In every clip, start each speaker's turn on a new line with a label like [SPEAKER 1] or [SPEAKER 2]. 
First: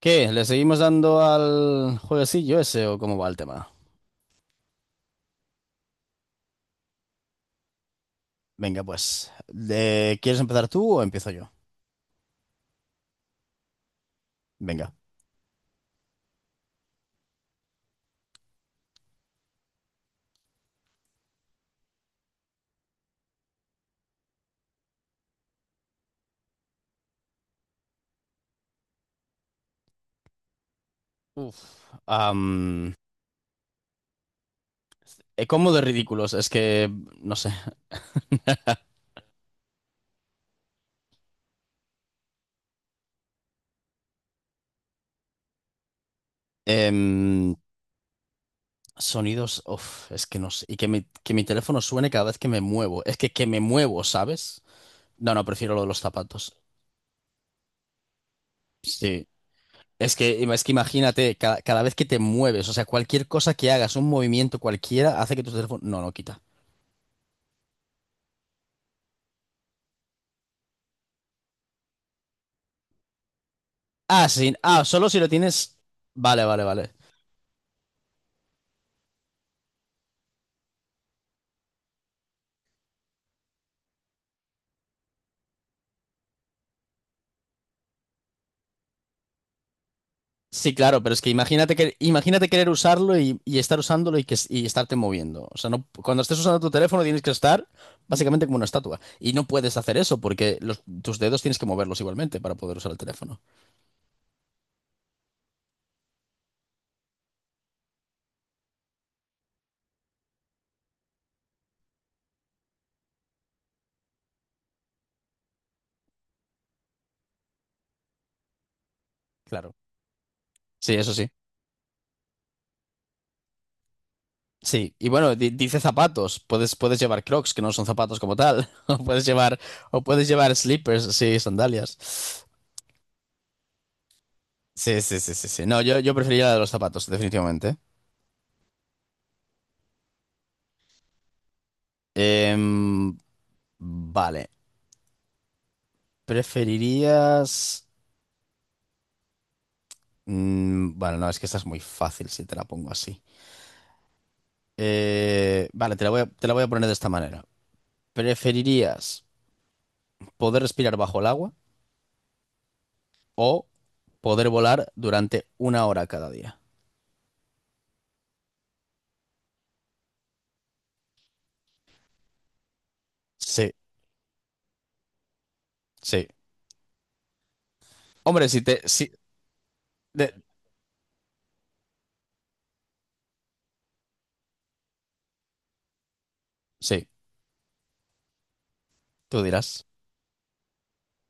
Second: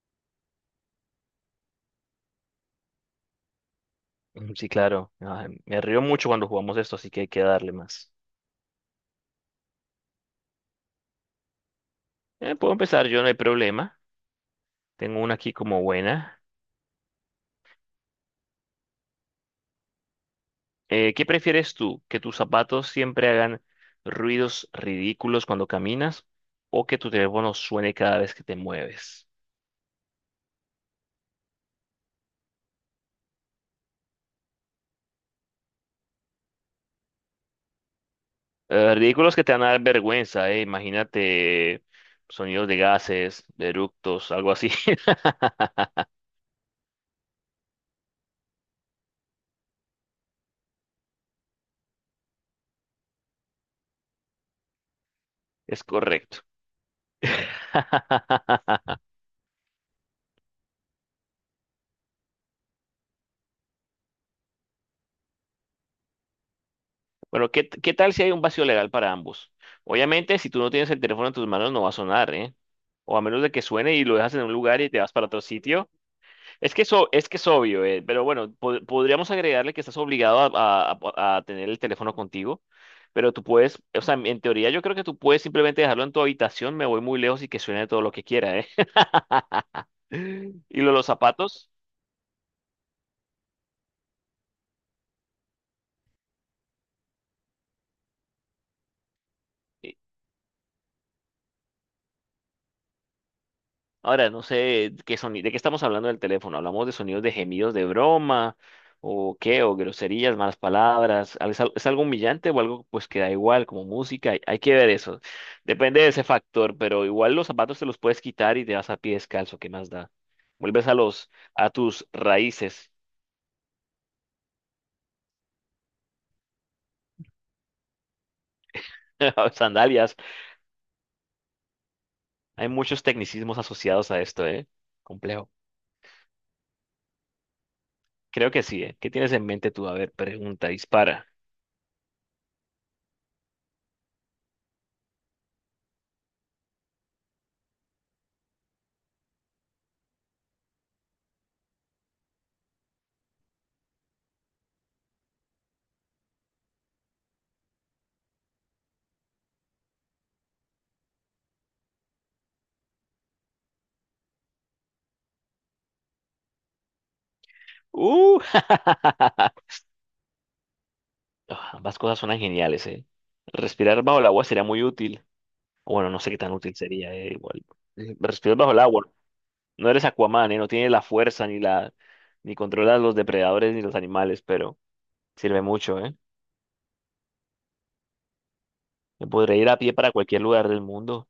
[SPEAKER 1] ¿Qué? ¿Le seguimos dando al jueguecillo ese o cómo va el tema?
[SPEAKER 2] Sí, claro. Me río mucho cuando jugamos esto, así que hay que darle más.
[SPEAKER 1] Venga, pues. ¿Quieres empezar tú o empiezo yo?
[SPEAKER 2] Puedo empezar yo, no hay problema.
[SPEAKER 1] Venga.
[SPEAKER 2] Tengo una aquí como buena. ¿Qué prefieres tú? ¿Que tus zapatos siempre hagan ruidos ridículos cuando caminas o que tu teléfono suene cada vez que te mueves?
[SPEAKER 1] Uf. Am, ¿Cómo de ridículos? Es que, no sé.
[SPEAKER 2] Ridículos que te van a dar vergüenza, Imagínate sonidos de gases, de eructos, algo así.
[SPEAKER 1] Em, sonidos, uf, es que no sé. Y que mi teléfono suene cada vez que me muevo. Es que me muevo, ¿sabes? No, no, prefiero lo
[SPEAKER 2] Es
[SPEAKER 1] de los
[SPEAKER 2] correcto.
[SPEAKER 1] zapatos. Sí. Es que imagínate, cada vez que te mueves, o sea, cualquier cosa que hagas, un movimiento cualquiera, hace que tu teléfono... No, no, quita.
[SPEAKER 2] Bueno, ¿qué tal si hay un vacío legal para ambos? Obviamente, si tú no tienes el teléfono en tus manos, no va a sonar, ¿eh? O a menos de que suene y lo
[SPEAKER 1] Ah,
[SPEAKER 2] dejas en un
[SPEAKER 1] sí.
[SPEAKER 2] lugar
[SPEAKER 1] Ah,
[SPEAKER 2] y te
[SPEAKER 1] solo
[SPEAKER 2] vas
[SPEAKER 1] si
[SPEAKER 2] para
[SPEAKER 1] lo
[SPEAKER 2] otro
[SPEAKER 1] tienes.
[SPEAKER 2] sitio.
[SPEAKER 1] Vale, vale,
[SPEAKER 2] Es que
[SPEAKER 1] vale.
[SPEAKER 2] eso, es que es obvio, ¿eh? Pero bueno, podríamos agregarle que estás obligado a tener el teléfono contigo. Pero tú puedes, o sea, en teoría yo creo que tú puedes simplemente dejarlo en tu habitación, me voy muy lejos y que suene todo lo que quiera, ¿eh?
[SPEAKER 1] Sí,
[SPEAKER 2] Y lo de
[SPEAKER 1] claro,
[SPEAKER 2] los
[SPEAKER 1] pero es que
[SPEAKER 2] zapatos.
[SPEAKER 1] imagínate querer usarlo y estar usándolo y estarte moviendo. O sea, no, cuando estés usando tu teléfono tienes que estar básicamente como una estatua. Y no puedes hacer eso porque tus dedos tienes que moverlos igualmente para poder usar el teléfono.
[SPEAKER 2] Ahora, no sé qué sonido, de qué estamos hablando del teléfono. ¿Hablamos de sonidos de gemidos de broma o qué? ¿O groserías, malas palabras? ¿ es algo humillante o algo pues que da igual como música? Hay que ver eso. Depende de ese factor, pero igual los zapatos te los puedes quitar y te vas a pie descalzo. ¿Qué
[SPEAKER 1] Claro.
[SPEAKER 2] más da? Vuelves
[SPEAKER 1] Sí,
[SPEAKER 2] a
[SPEAKER 1] eso sí.
[SPEAKER 2] los a tus raíces,
[SPEAKER 1] Sí. Y bueno, dice zapatos. Puedes, puedes llevar Crocs, que no son zapatos como tal. O
[SPEAKER 2] sandalias.
[SPEAKER 1] puedes llevar slippers, sí, sandalias.
[SPEAKER 2] Hay muchos tecnicismos asociados a esto, ¿eh?
[SPEAKER 1] Sí, sí, sí, sí,
[SPEAKER 2] Complejo.
[SPEAKER 1] sí. No, yo preferiría la de los zapatos, definitivamente.
[SPEAKER 2] Creo que sí, ¿eh? ¿Qué tienes en mente tú? A ver, pregunta, dispara.
[SPEAKER 1] Em, vale. ¿Preferirías...? Mm, bueno, no, es que esta es muy fácil si te la pongo así. Vale, te la voy a poner de esta manera. ¿Preferirías poder respirar bajo el agua o poder volar durante una hora cada día?
[SPEAKER 2] ¡Uh! Ambas cosas suenan geniales, ¿eh?
[SPEAKER 1] Sí,
[SPEAKER 2] Respirar bajo el agua sería muy útil. Bueno, no
[SPEAKER 1] sí.
[SPEAKER 2] sé qué tan útil sería, ¿eh? Igual. eh,
[SPEAKER 1] Hombre,
[SPEAKER 2] Respirar
[SPEAKER 1] si
[SPEAKER 2] bajo el
[SPEAKER 1] te...
[SPEAKER 2] agua.
[SPEAKER 1] Si,
[SPEAKER 2] No eres
[SPEAKER 1] de-
[SPEAKER 2] Aquaman, ¿eh? No tienes la fuerza ni la ni controlas los depredadores ni los animales, pero sirve mucho, ¿eh?
[SPEAKER 1] sí,
[SPEAKER 2] Me
[SPEAKER 1] tú
[SPEAKER 2] podré ir a
[SPEAKER 1] dirás.
[SPEAKER 2] pie para cualquier lugar del mundo.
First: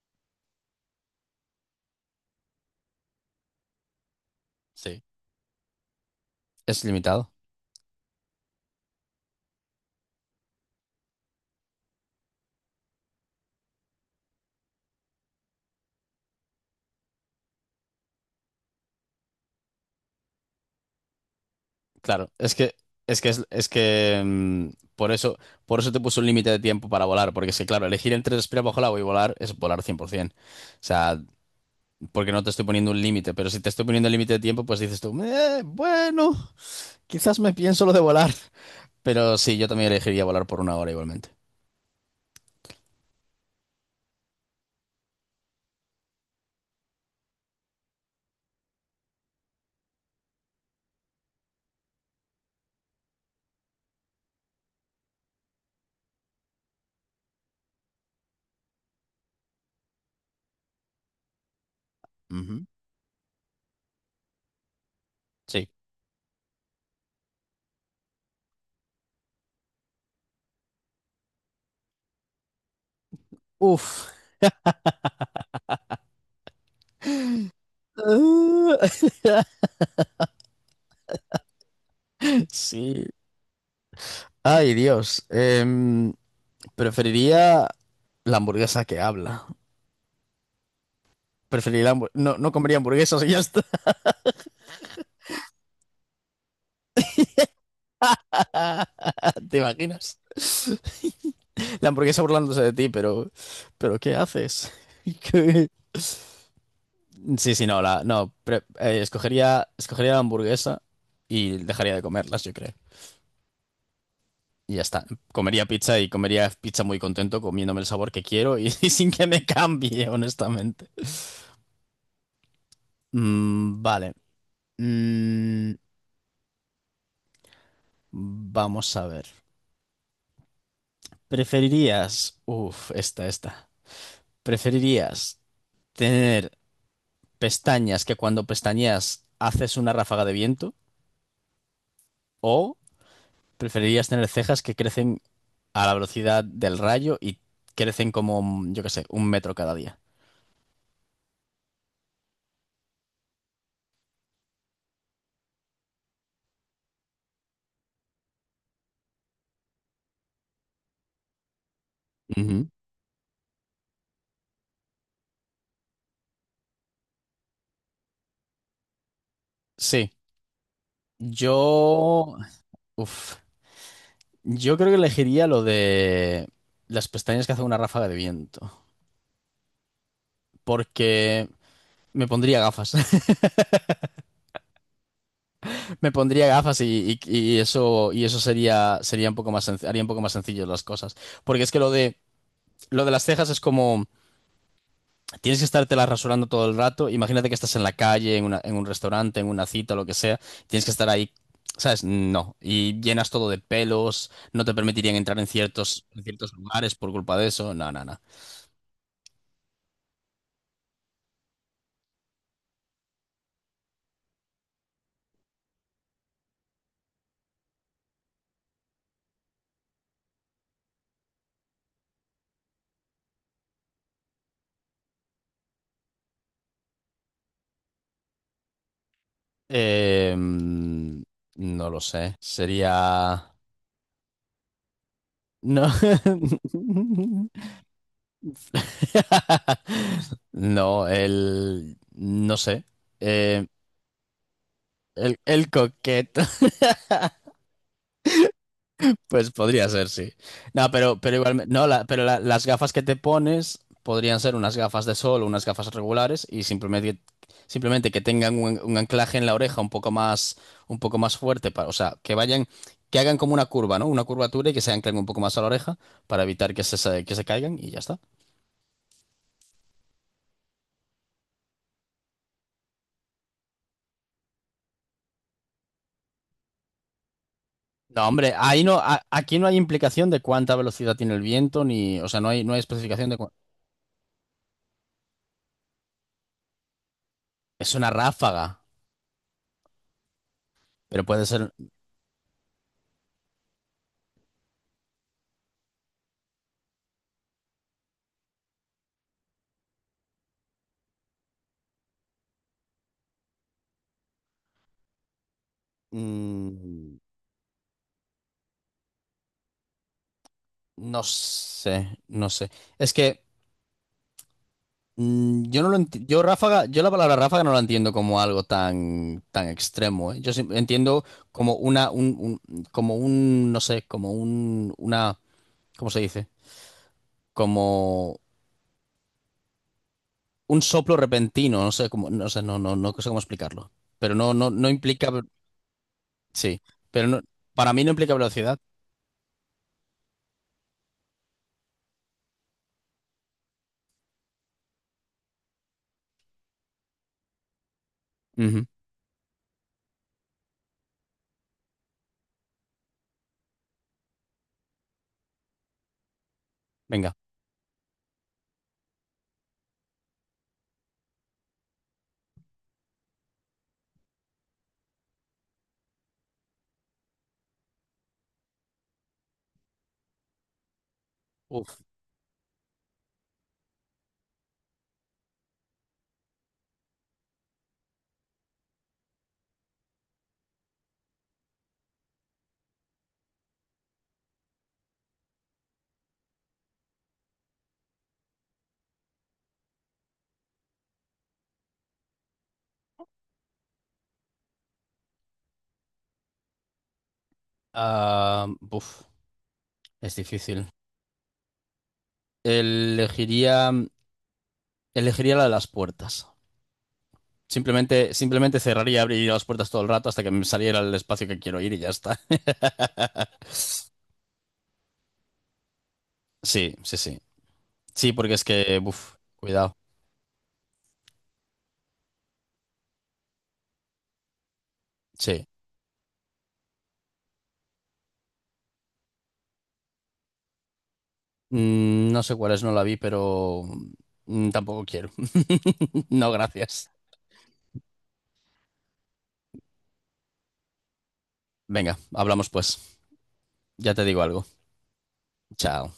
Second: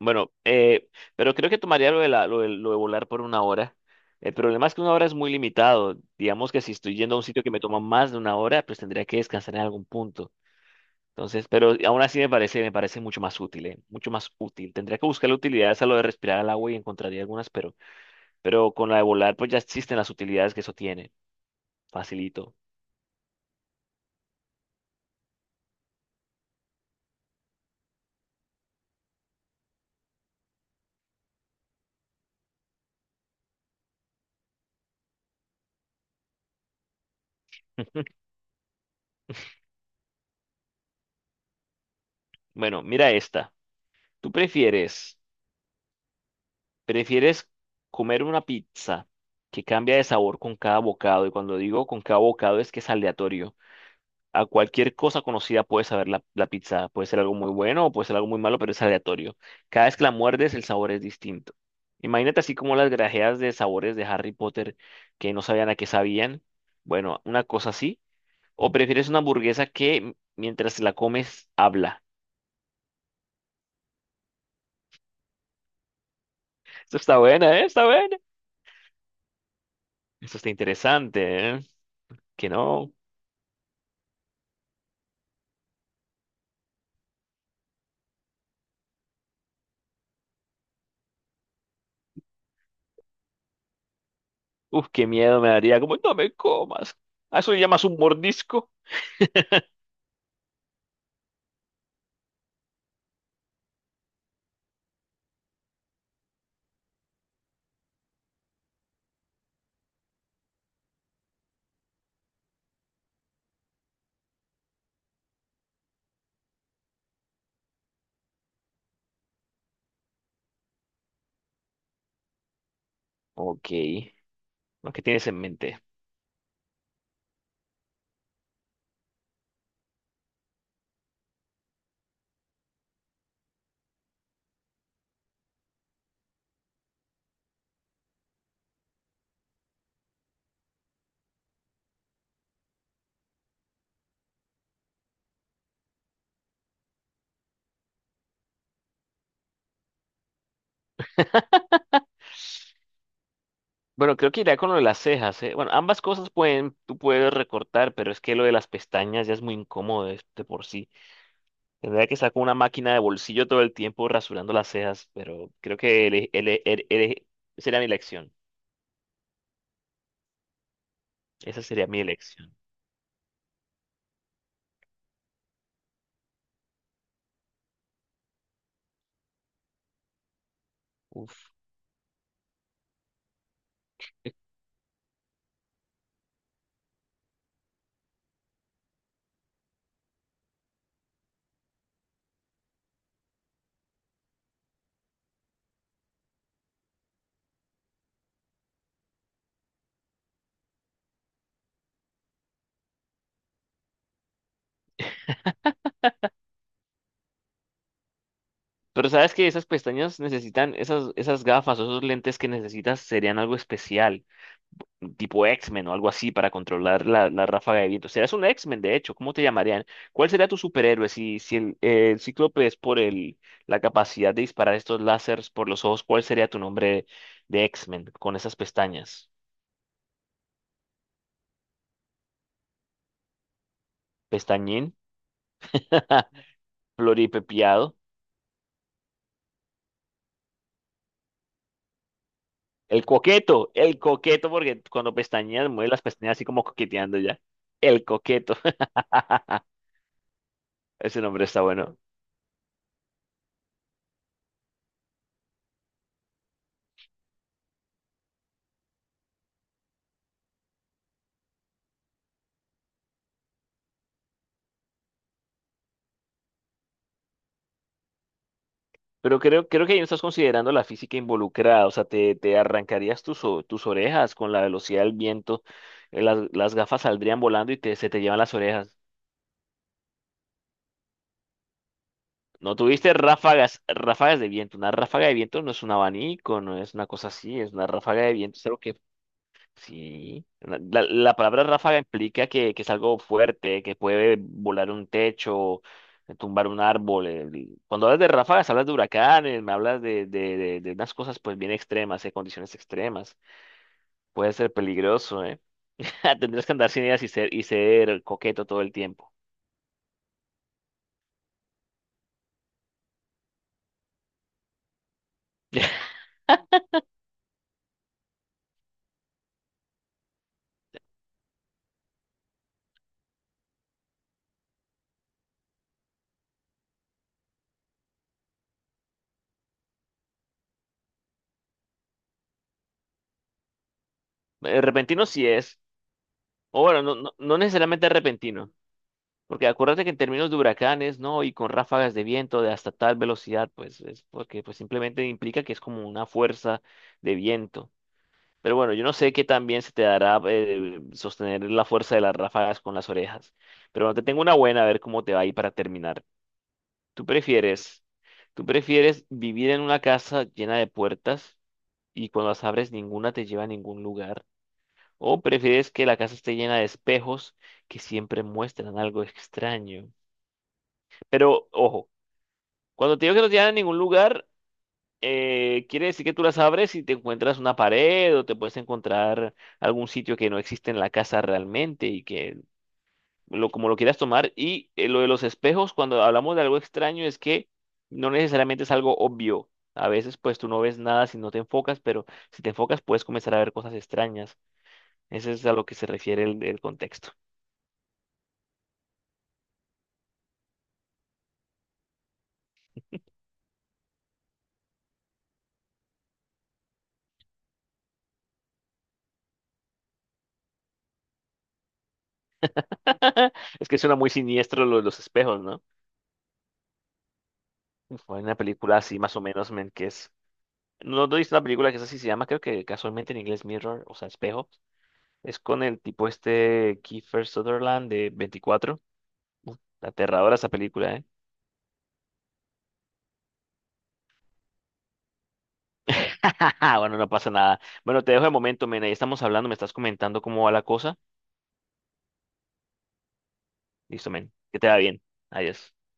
[SPEAKER 2] Bueno, pero creo que tomaría lo de, la- lo de volar por una hora. El problema es que una
[SPEAKER 1] Sí,
[SPEAKER 2] hora es muy limitado. Digamos que si
[SPEAKER 1] es
[SPEAKER 2] estoy yendo a un
[SPEAKER 1] limitado.
[SPEAKER 2] sitio que me toma más de una hora, pues tendría que descansar en algún punto. Entonces, pero aún así me parece mucho más útil, ¿eh? Mucho más útil. Tendría que buscar utilidades a lo de respirar al agua y encontraría algunas, pero con la de volar, pues ya existen las utilidades que eso tiene.
[SPEAKER 1] Claro, es
[SPEAKER 2] Facilito.
[SPEAKER 1] que es que mm, por eso por eso te puso un límite de tiempo para volar, porque es que claro, elegir entre respirar bajo el agua y volar es volar 100%. O sea, porque no te estoy poniendo un límite, pero si te estoy poniendo el límite de tiempo, pues dices tú, bueno, quizás me pienso lo de volar, pero sí, yo también elegiría volar por una hora igualmente."
[SPEAKER 2] Bueno, mira esta. ¿Tú prefieres comer una pizza que cambia de sabor con cada bocado? Y cuando digo con cada bocado es que es aleatorio. A cualquier cosa conocida puedes saber la pizza. Puede ser algo muy bueno o puede ser algo muy malo, pero es aleatorio. Cada vez que la muerdes, el sabor es distinto. Imagínate así
[SPEAKER 1] Ujú.
[SPEAKER 2] como las grajeas de sabores de Harry Potter que no
[SPEAKER 1] Sí.
[SPEAKER 2] sabían a qué sabían. Bueno, una cosa así. ¿O prefieres una hamburguesa que mientras la comes habla?
[SPEAKER 1] Uf.
[SPEAKER 2] Esto está buena, ¿eh? Está buena. Esto está interesante, ¿eh? Que no.
[SPEAKER 1] Sí. Ay, Dios. Preferiría la hamburguesa que habla. Preferiría la no, no comería hamburguesas y ya está.
[SPEAKER 2] Uf, qué miedo me daría. Como, no me comas. ¿A eso le llamas un mordisco?
[SPEAKER 1] ¿Te imaginas? La hamburguesa burlándose de ti, pero ¿qué haces? ¿Qué? Sí, sí, no, la, no, pre- escogería, escogería la hamburguesa y dejaría de comerlas, yo creo. Y ya está. Comería pizza y comería pizza muy contento, comiéndome el sabor que quiero y, y sin que me cambie, honestamente.
[SPEAKER 2] Ok.
[SPEAKER 1] Mm, vale.
[SPEAKER 2] ¿No? ¿Qué tienes en
[SPEAKER 1] Mm,
[SPEAKER 2] mente?
[SPEAKER 1] vamos a ver. ¿Preferirías, uff esta, esta, ¿preferirías tener pestañas que cuando pestañeas haces una ráfaga de viento o preferirías tener cejas que crecen a la velocidad del rayo y crecen como, yo qué sé, un metro cada día?
[SPEAKER 2] Bueno, creo que iría con lo de las cejas, ¿eh? Bueno, ambas cosas pueden, tú puedes recortar, pero es que lo de las pestañas ya es muy incómodo de por sí. Tendría que sacar una
[SPEAKER 1] Ujú.
[SPEAKER 2] máquina de bolsillo todo el tiempo rasurando las cejas, pero creo que sería mi elección.
[SPEAKER 1] Sí,
[SPEAKER 2] Esa sería mi
[SPEAKER 1] yo,
[SPEAKER 2] elección.
[SPEAKER 1] uff yo creo que elegiría lo de las pestañas que hace una ráfaga de viento porque
[SPEAKER 2] Uf.
[SPEAKER 1] me pondría gafas. Me pondría gafas y eso sería, sería un poco más haría un poco más sencillo las cosas. Porque es que lo de las cejas es como, tienes que estártelas rasurando todo el rato. Imagínate que estás en la calle, en un restaurante, en una cita, lo que sea. Tienes que estar ahí, ¿sabes? No. Y llenas todo de pelos, no te permitirían entrar en en ciertos lugares por culpa de eso. No, no, no.
[SPEAKER 2] Pero sabes que esas pestañas necesitan, esas, esas gafas o esos lentes que necesitas serían algo especial, tipo X-Men o algo así para controlar la ráfaga de viento. Serás un X-Men, de hecho, ¿cómo te llamarían? ¿Cuál sería tu superhéroe si, si el Cíclope es por la capacidad de disparar estos láseres por los ojos? ¿Cuál sería tu nombre de X-Men con esas pestañas?
[SPEAKER 1] Eh, mm, no lo sé. Sería...
[SPEAKER 2] ¿Pestañín?
[SPEAKER 1] No.
[SPEAKER 2] ¿Floripepiado?
[SPEAKER 1] No, el... No sé. Eh,
[SPEAKER 2] El coqueto, porque cuando pestañeas
[SPEAKER 1] el
[SPEAKER 2] mueve las pestañas
[SPEAKER 1] coqueto,
[SPEAKER 2] así como coqueteando ya. El coqueto.
[SPEAKER 1] pues podría ser, sí. No,
[SPEAKER 2] Ese
[SPEAKER 1] pero
[SPEAKER 2] nombre está
[SPEAKER 1] igualmente... No,
[SPEAKER 2] bueno.
[SPEAKER 1] pero las gafas que te pones podrían ser unas gafas de sol o unas gafas regulares y simplemente, simplemente que tengan un anclaje en la oreja un poco más fuerte. Para, o sea, que vayan... Que hagan como una curva, ¿no? Una curvatura y que se anclen un poco más a la oreja para evitar que se caigan y ya está.
[SPEAKER 2] Pero creo, creo que ahí no estás considerando la física involucrada. O sea, te arrancarías tus, tus orejas con la velocidad del viento. Las gafas saldrían volando y te, se te
[SPEAKER 1] No,
[SPEAKER 2] llevan
[SPEAKER 1] hombre,
[SPEAKER 2] las
[SPEAKER 1] ahí no,
[SPEAKER 2] orejas.
[SPEAKER 1] aquí no hay implicación de cuánta velocidad tiene el viento, ni, o sea, no hay, no
[SPEAKER 2] No
[SPEAKER 1] hay
[SPEAKER 2] tuviste
[SPEAKER 1] especificación de
[SPEAKER 2] ráfagas, ráfagas de viento. Una ráfaga de viento no es un abanico, no es una cosa así. Es una
[SPEAKER 1] es una
[SPEAKER 2] ráfaga de viento. Es algo
[SPEAKER 1] ráfaga,
[SPEAKER 2] que sí, la, la-
[SPEAKER 1] pero
[SPEAKER 2] la
[SPEAKER 1] puede
[SPEAKER 2] palabra
[SPEAKER 1] ser.
[SPEAKER 2] ráfaga implica que es algo fuerte, que puede volar un techo, tumbar un árbol. Cuando hablas de ráfagas, hablas de huracanes, me hablas de, de unas cosas pues bien extremas, de condiciones extremas. Puede ser peligroso, ¿eh? Tendrías que andar sin
[SPEAKER 1] Mm,
[SPEAKER 2] ideas y ser coqueto todo el tiempo.
[SPEAKER 1] no sé, no sé. Es que mm, yo la palabra ráfaga no la entiendo como algo tan, tan extremo, ¿eh? Entiendo como como un, no sé, como un, una, ¿cómo se dice? Como un soplo repentino, no sé cómo, no sé, no, no, no sé cómo explicarlo. Pero no, no,
[SPEAKER 2] Eh,
[SPEAKER 1] no
[SPEAKER 2] repentino
[SPEAKER 1] implica.
[SPEAKER 2] sí es, o
[SPEAKER 1] Sí,
[SPEAKER 2] bueno, no,
[SPEAKER 1] pero
[SPEAKER 2] no,
[SPEAKER 1] no-
[SPEAKER 2] no
[SPEAKER 1] para mí
[SPEAKER 2] necesariamente
[SPEAKER 1] no implica
[SPEAKER 2] repentino.
[SPEAKER 1] velocidad.
[SPEAKER 2] Porque acuérdate que en términos de huracanes, ¿no? Y con ráfagas de viento de hasta tal velocidad, pues es porque pues simplemente implica que es como una fuerza de viento. Pero
[SPEAKER 1] Ujú.
[SPEAKER 2] bueno, yo no sé qué tan bien se te dará sostener la fuerza de las ráfagas con las orejas. Pero bueno, te tengo una buena, a ver cómo te va ahí para terminar. ¿Tú
[SPEAKER 1] Venga.
[SPEAKER 2] prefieres, tú prefieres vivir en una casa llena de puertas y cuando las abres ninguna te lleva a ningún lugar? ¿O prefieres que la casa esté llena de espejos que siempre muestran algo extraño? Pero
[SPEAKER 1] Uf.
[SPEAKER 2] ojo, cuando te digo que no te llevan a ningún lugar, quiere decir que tú las abres y te encuentras una pared o te puedes encontrar algún sitio que no existe en la casa realmente y que lo, como lo quieras tomar. Y lo de los espejos, cuando hablamos de algo extraño, es que no necesariamente es algo obvio. A veces pues tú no ves nada si no te enfocas, pero si te enfocas puedes comenzar a ver cosas extrañas. Ese es a lo que se refiere el contexto.
[SPEAKER 1] Ah, uf, es difícil. Elegiría, elegiría la de las puertas. Simplemente, simplemente cerraría y abriría las puertas todo el rato hasta que me saliera el espacio que quiero ir y ya está.
[SPEAKER 2] Es que suena muy siniestro lo de los espejos, ¿no?
[SPEAKER 1] Sí, sí, sí. Sí,
[SPEAKER 2] Fue
[SPEAKER 1] porque
[SPEAKER 2] una
[SPEAKER 1] es
[SPEAKER 2] película
[SPEAKER 1] que,
[SPEAKER 2] así
[SPEAKER 1] uf,
[SPEAKER 2] más o menos, men,
[SPEAKER 1] cuidado.
[SPEAKER 2] que es no, no viste una película que es así, se llama, creo que casualmente en inglés Mirror, o sea, espejo. Es
[SPEAKER 1] Sí.
[SPEAKER 2] con el tipo este Kiefer Sutherland de 24. Uf, aterradora esa película, ¿eh?
[SPEAKER 1] Mm, no sé cuál es, no la vi, pero mm, tampoco quiero. No, gracias.
[SPEAKER 2] Bueno, no pasa nada. Bueno, te dejo de momento, men. Ahí estamos hablando, me estás comentando cómo va la cosa.
[SPEAKER 1] Venga, hablamos pues. Ya te
[SPEAKER 2] Listo,
[SPEAKER 1] digo
[SPEAKER 2] men.
[SPEAKER 1] algo.
[SPEAKER 2] Que te va bien. Adiós.
[SPEAKER 1] Chao.